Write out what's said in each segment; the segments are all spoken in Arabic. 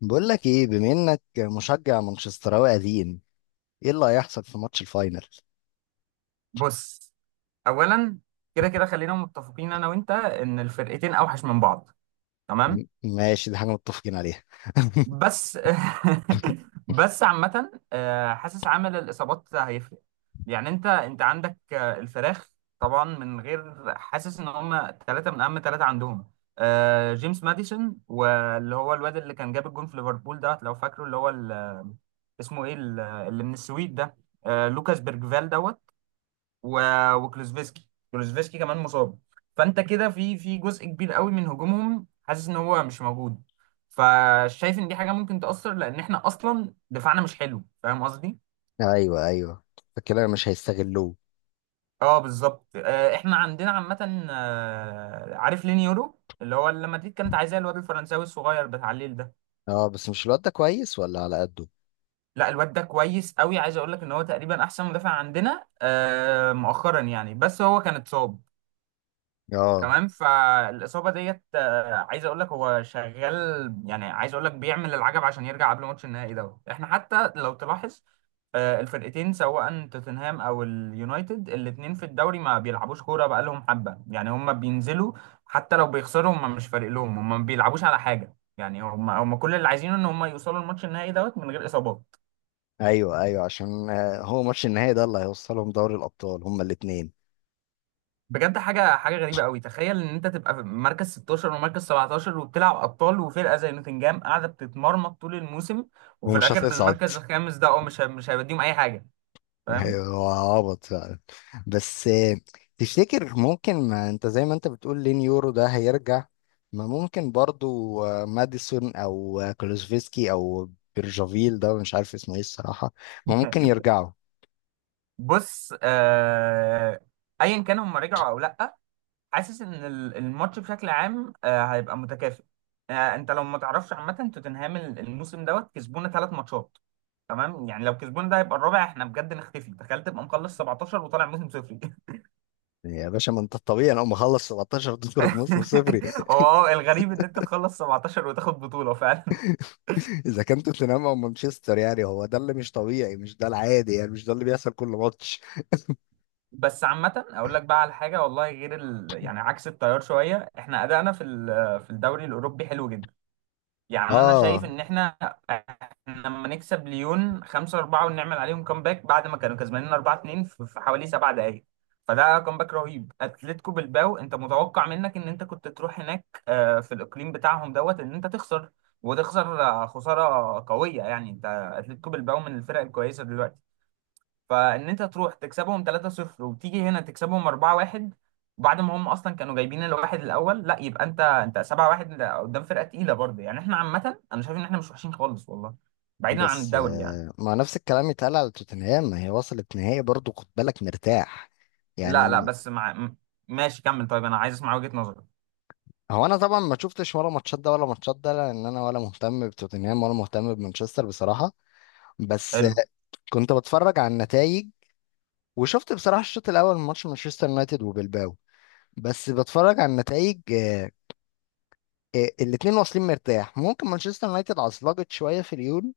بقول لك ايه بما انك مشجع مانشستراوي قديم؟ ايه اللي هيحصل في ماتش الفاينل؟ بص. اولا، كده كده خلينا متفقين انا وانت ان الفرقتين اوحش من بعض، تمام؟ ماشي، دي حاجه متفقين عليها. بس بس عامه حاسس عامل الاصابات هيفرق. يعني انت عندك الفراخ، طبعا من غير حاسس ان هم ثلاثه من اهم ثلاثه عندهم. جيمس ماديسون، واللي هو الواد اللي كان جاب الجون في ليفربول ده لو فاكره، اللي هو اسمه ايه، اللي من السويد ده، لوكاس بيرجفال دوت و- وكلوزفيسكي. كلوزفيسكي كمان مصاب. فانت كده في جزء كبير قوي من هجومهم حاسس ان هو مش موجود. فشايف ان دي حاجه ممكن تاثر، لان احنا اصلا دفاعنا مش حلو. فاهم قصدي؟ ايوه ايوه، فكده مش هيستغلوه. اه، بالظبط. احنا عندنا عامه، عارف لينيورو اللي هو اللي مدريد كانت عايزاه، الواد الفرنساوي الصغير بتاع الليل ده. اه، بس مش الواد ده كويس ولا على قده؟ لا، الواد ده كويس قوي. عايز اقول لك ان هو تقريبا احسن مدافع عندنا مؤخرا يعني، بس هو كان اتصاب. اه، تمام. فالاصابه ديت، عايز اقول لك هو شغال، يعني عايز اقول لك بيعمل العجب عشان يرجع قبل ماتش النهائي دوت. احنا حتى لو تلاحظ، الفرقتين سواء توتنهام او اليونايتد الاتنين في الدوري ما بيلعبوش كوره بقالهم حبه. يعني هم بينزلوا، حتى لو بيخسروا هم مش فارق لهم، هم ما بيلعبوش على حاجه. يعني هم كل اللي عايزينه ان هم يوصلوا الماتش النهائي دوت من غير اصابات. ايوه ايوه، عشان هو ماتش النهائي ده اللي هيوصلهم دوري الابطال هما الاثنين. بجد حاجه غريبه قوي. تخيل ان انت تبقى في مركز 16 ومركز 17 وبتلعب ابطال، وفرقه زي نوتنجهام قاعده بتتمرمط طول الموسم، وفي ومش الاخر هتصعد. المركز الخامس ده اه مش هيوديهم اي حاجه. فاهم؟ ايوه، هو عبط فعلا. بس، تفتكر ممكن ما انت زي ما انت بتقول لين يورو ده هيرجع؟ ما ممكن برضو، ماديسون او كلوزفيسكي او بيرجافيل ده، مش عارف اسمه ايه الصراحة. ما ممكن يرجعوا. بص ايا كان هم رجعوا او لا، حاسس ان الماتش بشكل عام هيبقى متكافئ. انت لو ما تعرفش، عامه توتنهام الموسم دوت كسبونا ثلاث ماتشات. تمام؟ يعني لو كسبونا ده هيبقى الرابع، احنا بجد نختفي. تخيل تبقى مخلص 17 وطالع موسم صفري. يا باشا، ما انت الطبيعي لو مخلص 17 تخرج موسم صفري. هو اه، الغريب ان انت تخلص 17 وتاخد بطولة فعلا. اذا كان توتنهام او مانشستر، يعني هو ده اللي مش طبيعي، مش ده العادي، يعني مش ده اللي بيحصل كل ماتش. بس عامة اقول لك بقى على حاجة والله غير ال... يعني عكس التيار شوية. احنا ادائنا في الدوري الاوروبي حلو جدا. يعني انا شايف اه، ان احنا إحنا لما نكسب ليون 5-4 ونعمل عليهم كومباك بعد ما كانوا كسبانين 4-2 في حوالي 7 دقائق، فده كومباك رهيب. اتلتيكو بالباو، انت متوقع منك ان انت كنت تروح هناك في الاقليم بتاعهم دوت ان انت تخسر، وتخسر خساره قويه، يعني انت، اتلتيكو بالباو من الفرق الكويسه دلوقتي. فان انت تروح تكسبهم 3-0 وتيجي هنا تكسبهم 4-1 بعد ما هم اصلا كانوا جايبين الواحد الاول، لا يبقى انت 7-1. ده قدام فرقه تقيله برضه. يعني احنا عامه انا شايف ان احنا مش وحشين خالص والله، بعيدا عن بس الدوري يعني. ما نفس الكلام يتقال على توتنهام، ما هي وصلت نهائي برضو، خد بالك، مرتاح يعني لا لا بس مع ماشي كمل. طيب انا عايز اسمع وجهه نظرك. هو انا طبعا ما شفتش ولا ماتشات ده ولا ماتشات ده، لان انا ولا مهتم بتوتنهام ولا مهتم بمانشستر بصراحه. بس، حلو. كنت بتفرج على النتائج. وشفت بصراحه الشوط الاول من ماتش مانشستر يونايتد وبلباو. بس بتفرج على النتائج، الاتنين واصلين مرتاح. ممكن مانشستر يونايتد عصلجت شويه في اليون.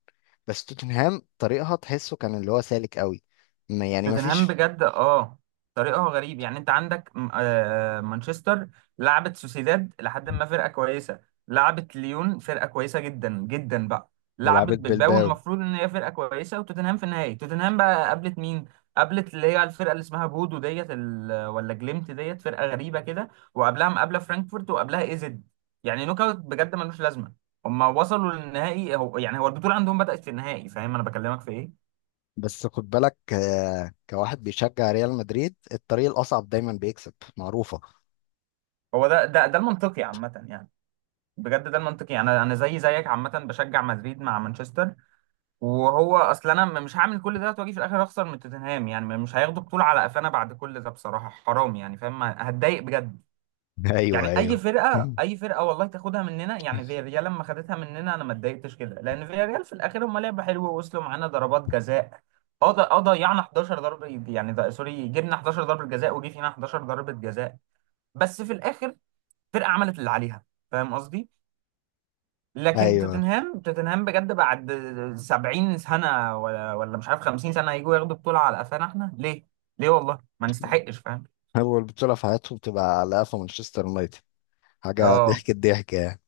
بس توتنهام طريقها تحسه كان اللي هو سالك قوي. يعني ما توتنهام فيش. بجد اه، طريقه غريب. يعني انت عندك مانشستر لعبت سوسيداد لحد ما، فرقه كويسه. لعبت ليون، فرقه كويسه جدا جدا بقى. لعبت ولعبت بالباو، بلباو. المفروض ان هي فرقه كويسه. وتوتنهام في النهائي، توتنهام بقى قابلت مين؟ قابلت اللي هي الفرقه اللي اسمها بودو ديت، ولا جليمت ديت، فرقه غريبه كده. وقبلها مقابله فرانكفورت، وقبلها ايزد. يعني نوك اوت بجد ملوش لازمه. هما وصلوا للنهائي، هو يعني هو البطوله عندهم بدأت في النهائي. فاهم انا بكلمك في ايه؟ بس خد بالك، كواحد بيشجع ريال مدريد الطريق الأصعب دايما بيكسب، معروفة. هو ده المنطقي عامه يعني. بجد ده المنطقي يعني انا زي زيك عامه بشجع مدريد مع مانشستر. وهو اصلا انا مش هعمل كل ده واجي في الاخر اخسر من توتنهام. يعني مش هياخدوا بطوله على قفانا بعد كل ده بصراحه، حرام يعني. فاهم؟ هتضايق بجد. ايوه يعني اي ايول. فرقه، اي فرقه والله تاخدها مننا، يعني فياريال لما خدتها مننا انا ما اتضايقتش كده، لان فياريال في الاخر هم لعبه حلوه ووصلوا معانا ضربات جزاء. اه ضيعنا 11 ضربه، يعني ده سوري، جبنا 11 ضربه جزاء وجي فينا 11 ضربه جزاء. بس في الاخر فرقه عملت اللي عليها. فاهم قصدي؟ لكن ايوه، توتنهام، توتنهام بجد، بعد 70 سنة ولا مش عارف 50 سنة، هيجوا ياخدوا بطولة على قفانا احنا ليه؟ ليه والله؟ ما نستحقش، فاهم؟ اول بطولة في حياتهم تبقى على قفا مانشستر يونايتد، حاجة اه. ضحك الضحك يعني.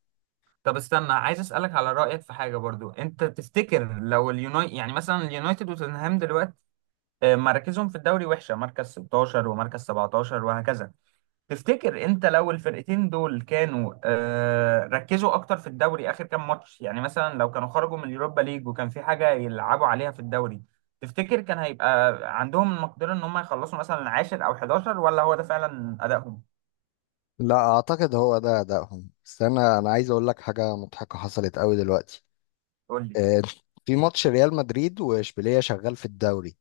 طب استنى، عايز اسألك على رأيك في حاجة برضو. انت تفتكر لو اليونايتد، يعني مثلا اليونايتد وتوتنهام دلوقتي مراكزهم في الدوري وحشة، مركز 16 ومركز 17 وهكذا. تفتكر انت لو الفرقتين دول كانوا ركزوا اكتر في الدوري اخر كام ماتش، يعني مثلا لو كانوا خرجوا من اليوروبا ليج وكان في حاجه يلعبوا عليها في الدوري، تفتكر كان هيبقى عندهم المقدره ان هم يخلصوا مثلا عاشر او 11 ولا هو ده فعلا ادائهم؟ لا اعتقد هو ده ادائهم، بس انا عايز اقول لك حاجة مضحكة حصلت قوي دلوقتي. قول لي. آه، في ماتش ريال مدريد واشبيلية شغال في الدوري.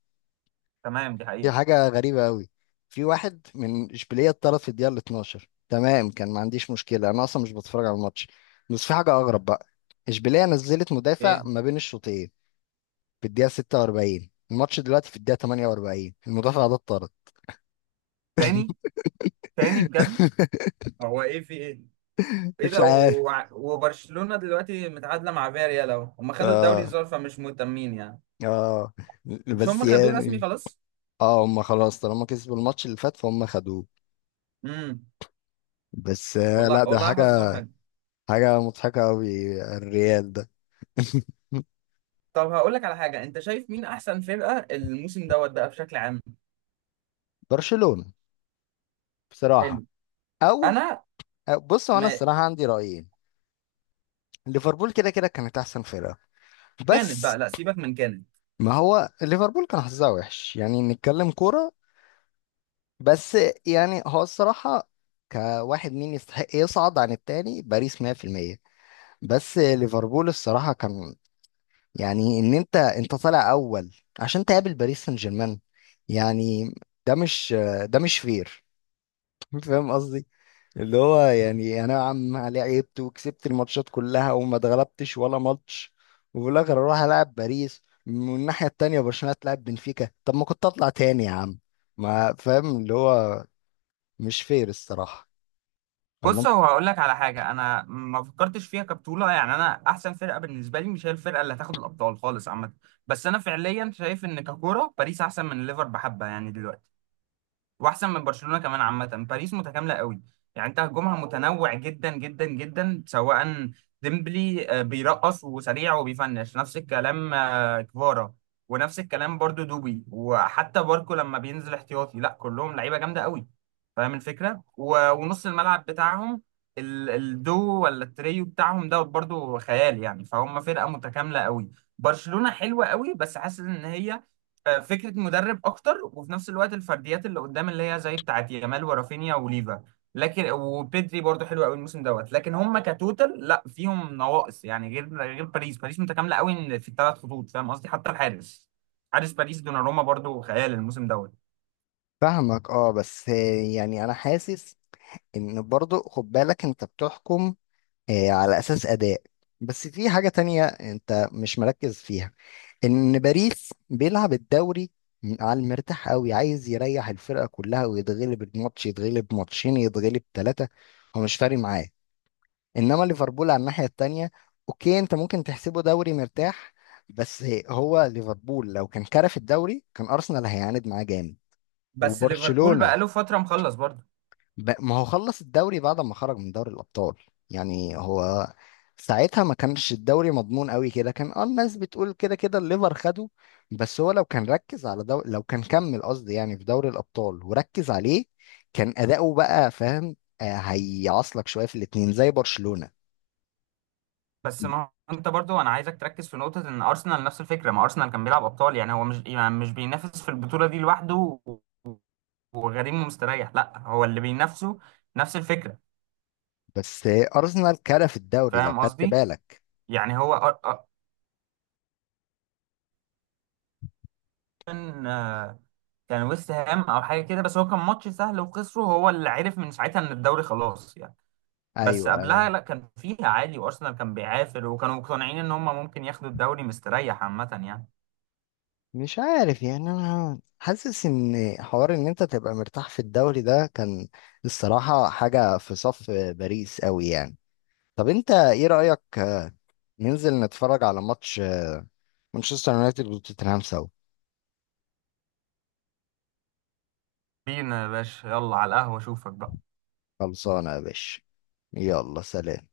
تمام، دي في حقيقه. حاجة غريبة قوي. في واحد من إشبيلية اتطرد في الدقيقة ال 12. تمام، كان ما عنديش مشكلة، أنا أصلا مش بتفرج على الماتش. بس في حاجة أغرب بقى. إشبيلية نزلت مدافع ايه؟ ما بين الشوطين. في الدقيقة 46 الماتش، دلوقتي في الدقيقة 48 المدافع ده اتطرد. تاني؟ تاني بجد؟ هو ايه في ايه؟ ايه مش ده؟ عارف. وع- وبرشلونة دلوقتي متعادلة مع فياريال اهو. هم خدوا الدوري اه. الظاهر، فمش مهتمين يعني. اه. مش بس هم خدوه رسمي يعني خلاص. اه هم خلاص طالما كسبوا الماتش اللي فات فهم خدوه. امم. بس، لا ده والله حظهم حاجة. حلو. حاجة مضحكة قوي الريال ده. طب هقول لك على حاجة. انت شايف مين احسن فرقة الموسم دوت بقى بشكل عام؟ برشلونة بصراحة. حلو. او انا بص، هو انا ما الصراحه عندي رايين. ليفربول كده كده كانت احسن فرقه. كانت بس بقى، لا سيبك من كانت. ما هو ليفربول كان حظها وحش، يعني نتكلم كوره. بس يعني هو الصراحه، كواحد مين يستحق يصعد عن التاني؟ باريس 100%. بس ليفربول الصراحه كان، يعني ان انت طالع اول عشان تقابل باريس سان جيرمان. يعني ده مش، ده مش فير. فاهم قصدي؟ اللي هو يعني انا يا عم لعبت وكسبت الماتشات كلها وما اتغلبتش ولا ماتش، وفي الاخر اروح العب باريس من الناحيه التانيه، برشلونه تلعب بنفيكا. طب ما كنت اطلع تاني يا عم؟ ما فاهم اللي هو، مش فير الصراحه. ولا بص انت هو هقول لك على حاجة. انا ما فكرتش فيها كبطولة، يعني انا احسن فرقة بالنسبة لي مش هي الفرقة اللي هتاخد الابطال خالص عامة. بس انا فعليا شايف ان ككورة باريس احسن من ليفر بحبة يعني دلوقتي، واحسن من برشلونه كمان عامه. باريس متكامله قوي. يعني انت هجومها متنوع جدا جدا جدا. سواء ديمبلي بيرقص وسريع وبيفنش، نفس الكلام كفارا، ونفس الكلام برضو دوبي، وحتى باركو لما بينزل احتياطي، لا كلهم لعيبه جامده قوي. فاهم الفكره؟ و- ونص الملعب بتاعهم، الدو ولا التريو بتاعهم ده برضو خيال يعني. فهم فرقه متكامله قوي. برشلونه حلوه قوي، بس حاسس ان هي فكره مدرب اكتر، وفي نفس الوقت الفرديات اللي قدام اللي هي زي بتاعت يامال ورافينيا وليفا. لكن وبيدري برضو حلو قوي الموسم دوت. لكن هم كتوتال لا فيهم نواقص يعني، غير باريس. باريس متكامله قوي إن في الثلاث خطوط، فاهم قصدي؟ حتى الحارس، حارس باريس دوناروما برضو خيال الموسم دوت. فاهمك؟ اه، بس يعني انا حاسس ان برضو، خد بالك، انت بتحكم على أساس أداء. بس في حاجة تانية أنت مش مركز فيها، إن باريس بيلعب الدوري على المرتاح قوي، عايز يريح الفرقة كلها ويتغلب الماتش، يتغلب ماتشين، يتغلب 3. هو مش فارق معاه. إنما ليفربول على الناحية التانية، أوكي أنت ممكن تحسبه دوري مرتاح، بس هو ليفربول لو كان كرف الدوري كان أرسنال هيعاند معاه جامد. بس ليفربول بقى له وبرشلونة فتره مخلص برضو. ما هو خلص الدوري بعد ما خرج من دوري الأبطال. يعني هو ساعتها ما كانش الدوري مضمون قوي كده، كان اه الناس بتقول كده كده الليفر خده. بس هو لو كان ركز على لو كان كمل قصدي يعني في دوري الأبطال وركز عليه، كان أداؤه بقى فاهم، هيعصلك شوية في الاتنين زي برشلونة. بس ما انت برضو انا عايزك تركز في نقطه، ان ارسنال نفس الفكره. ما ارسنال كان بيلعب ابطال، يعني هو مش يعني مش بينافس في البطوله دي لوحده وغريم ومستريح، لا هو اللي بينافسه نفس الفكره. بس، أرسنال كرف الدوري لو فاهم خدت قصدي؟ بالك. يعني هو كان كان ويست هام او حاجه كده، بس هو كان ماتش سهل وخسره، هو اللي عرف من ساعتها ان الدوري خلاص يعني. بس ايوه قبلها ايوه، لا، كان فيها عالي وارسنال كان بيعافر وكانوا مقتنعين ان هم ممكن ياخدوا الدوري مستريح عامه يعني. مش عارف يعني انا حاسس ان حوار ان انت تبقى مرتاح في الدوري ده كان الصراحة حاجة في صف باريس قوي يعني. طب انت ايه رأيك، ننزل نتفرج على ماتش مانشستر يونايتد وتوتنهام سوا؟ بينا يا باشا، يلا على القهوه، اشوفك بقى. خلصانة يا باشا. يلا سلام.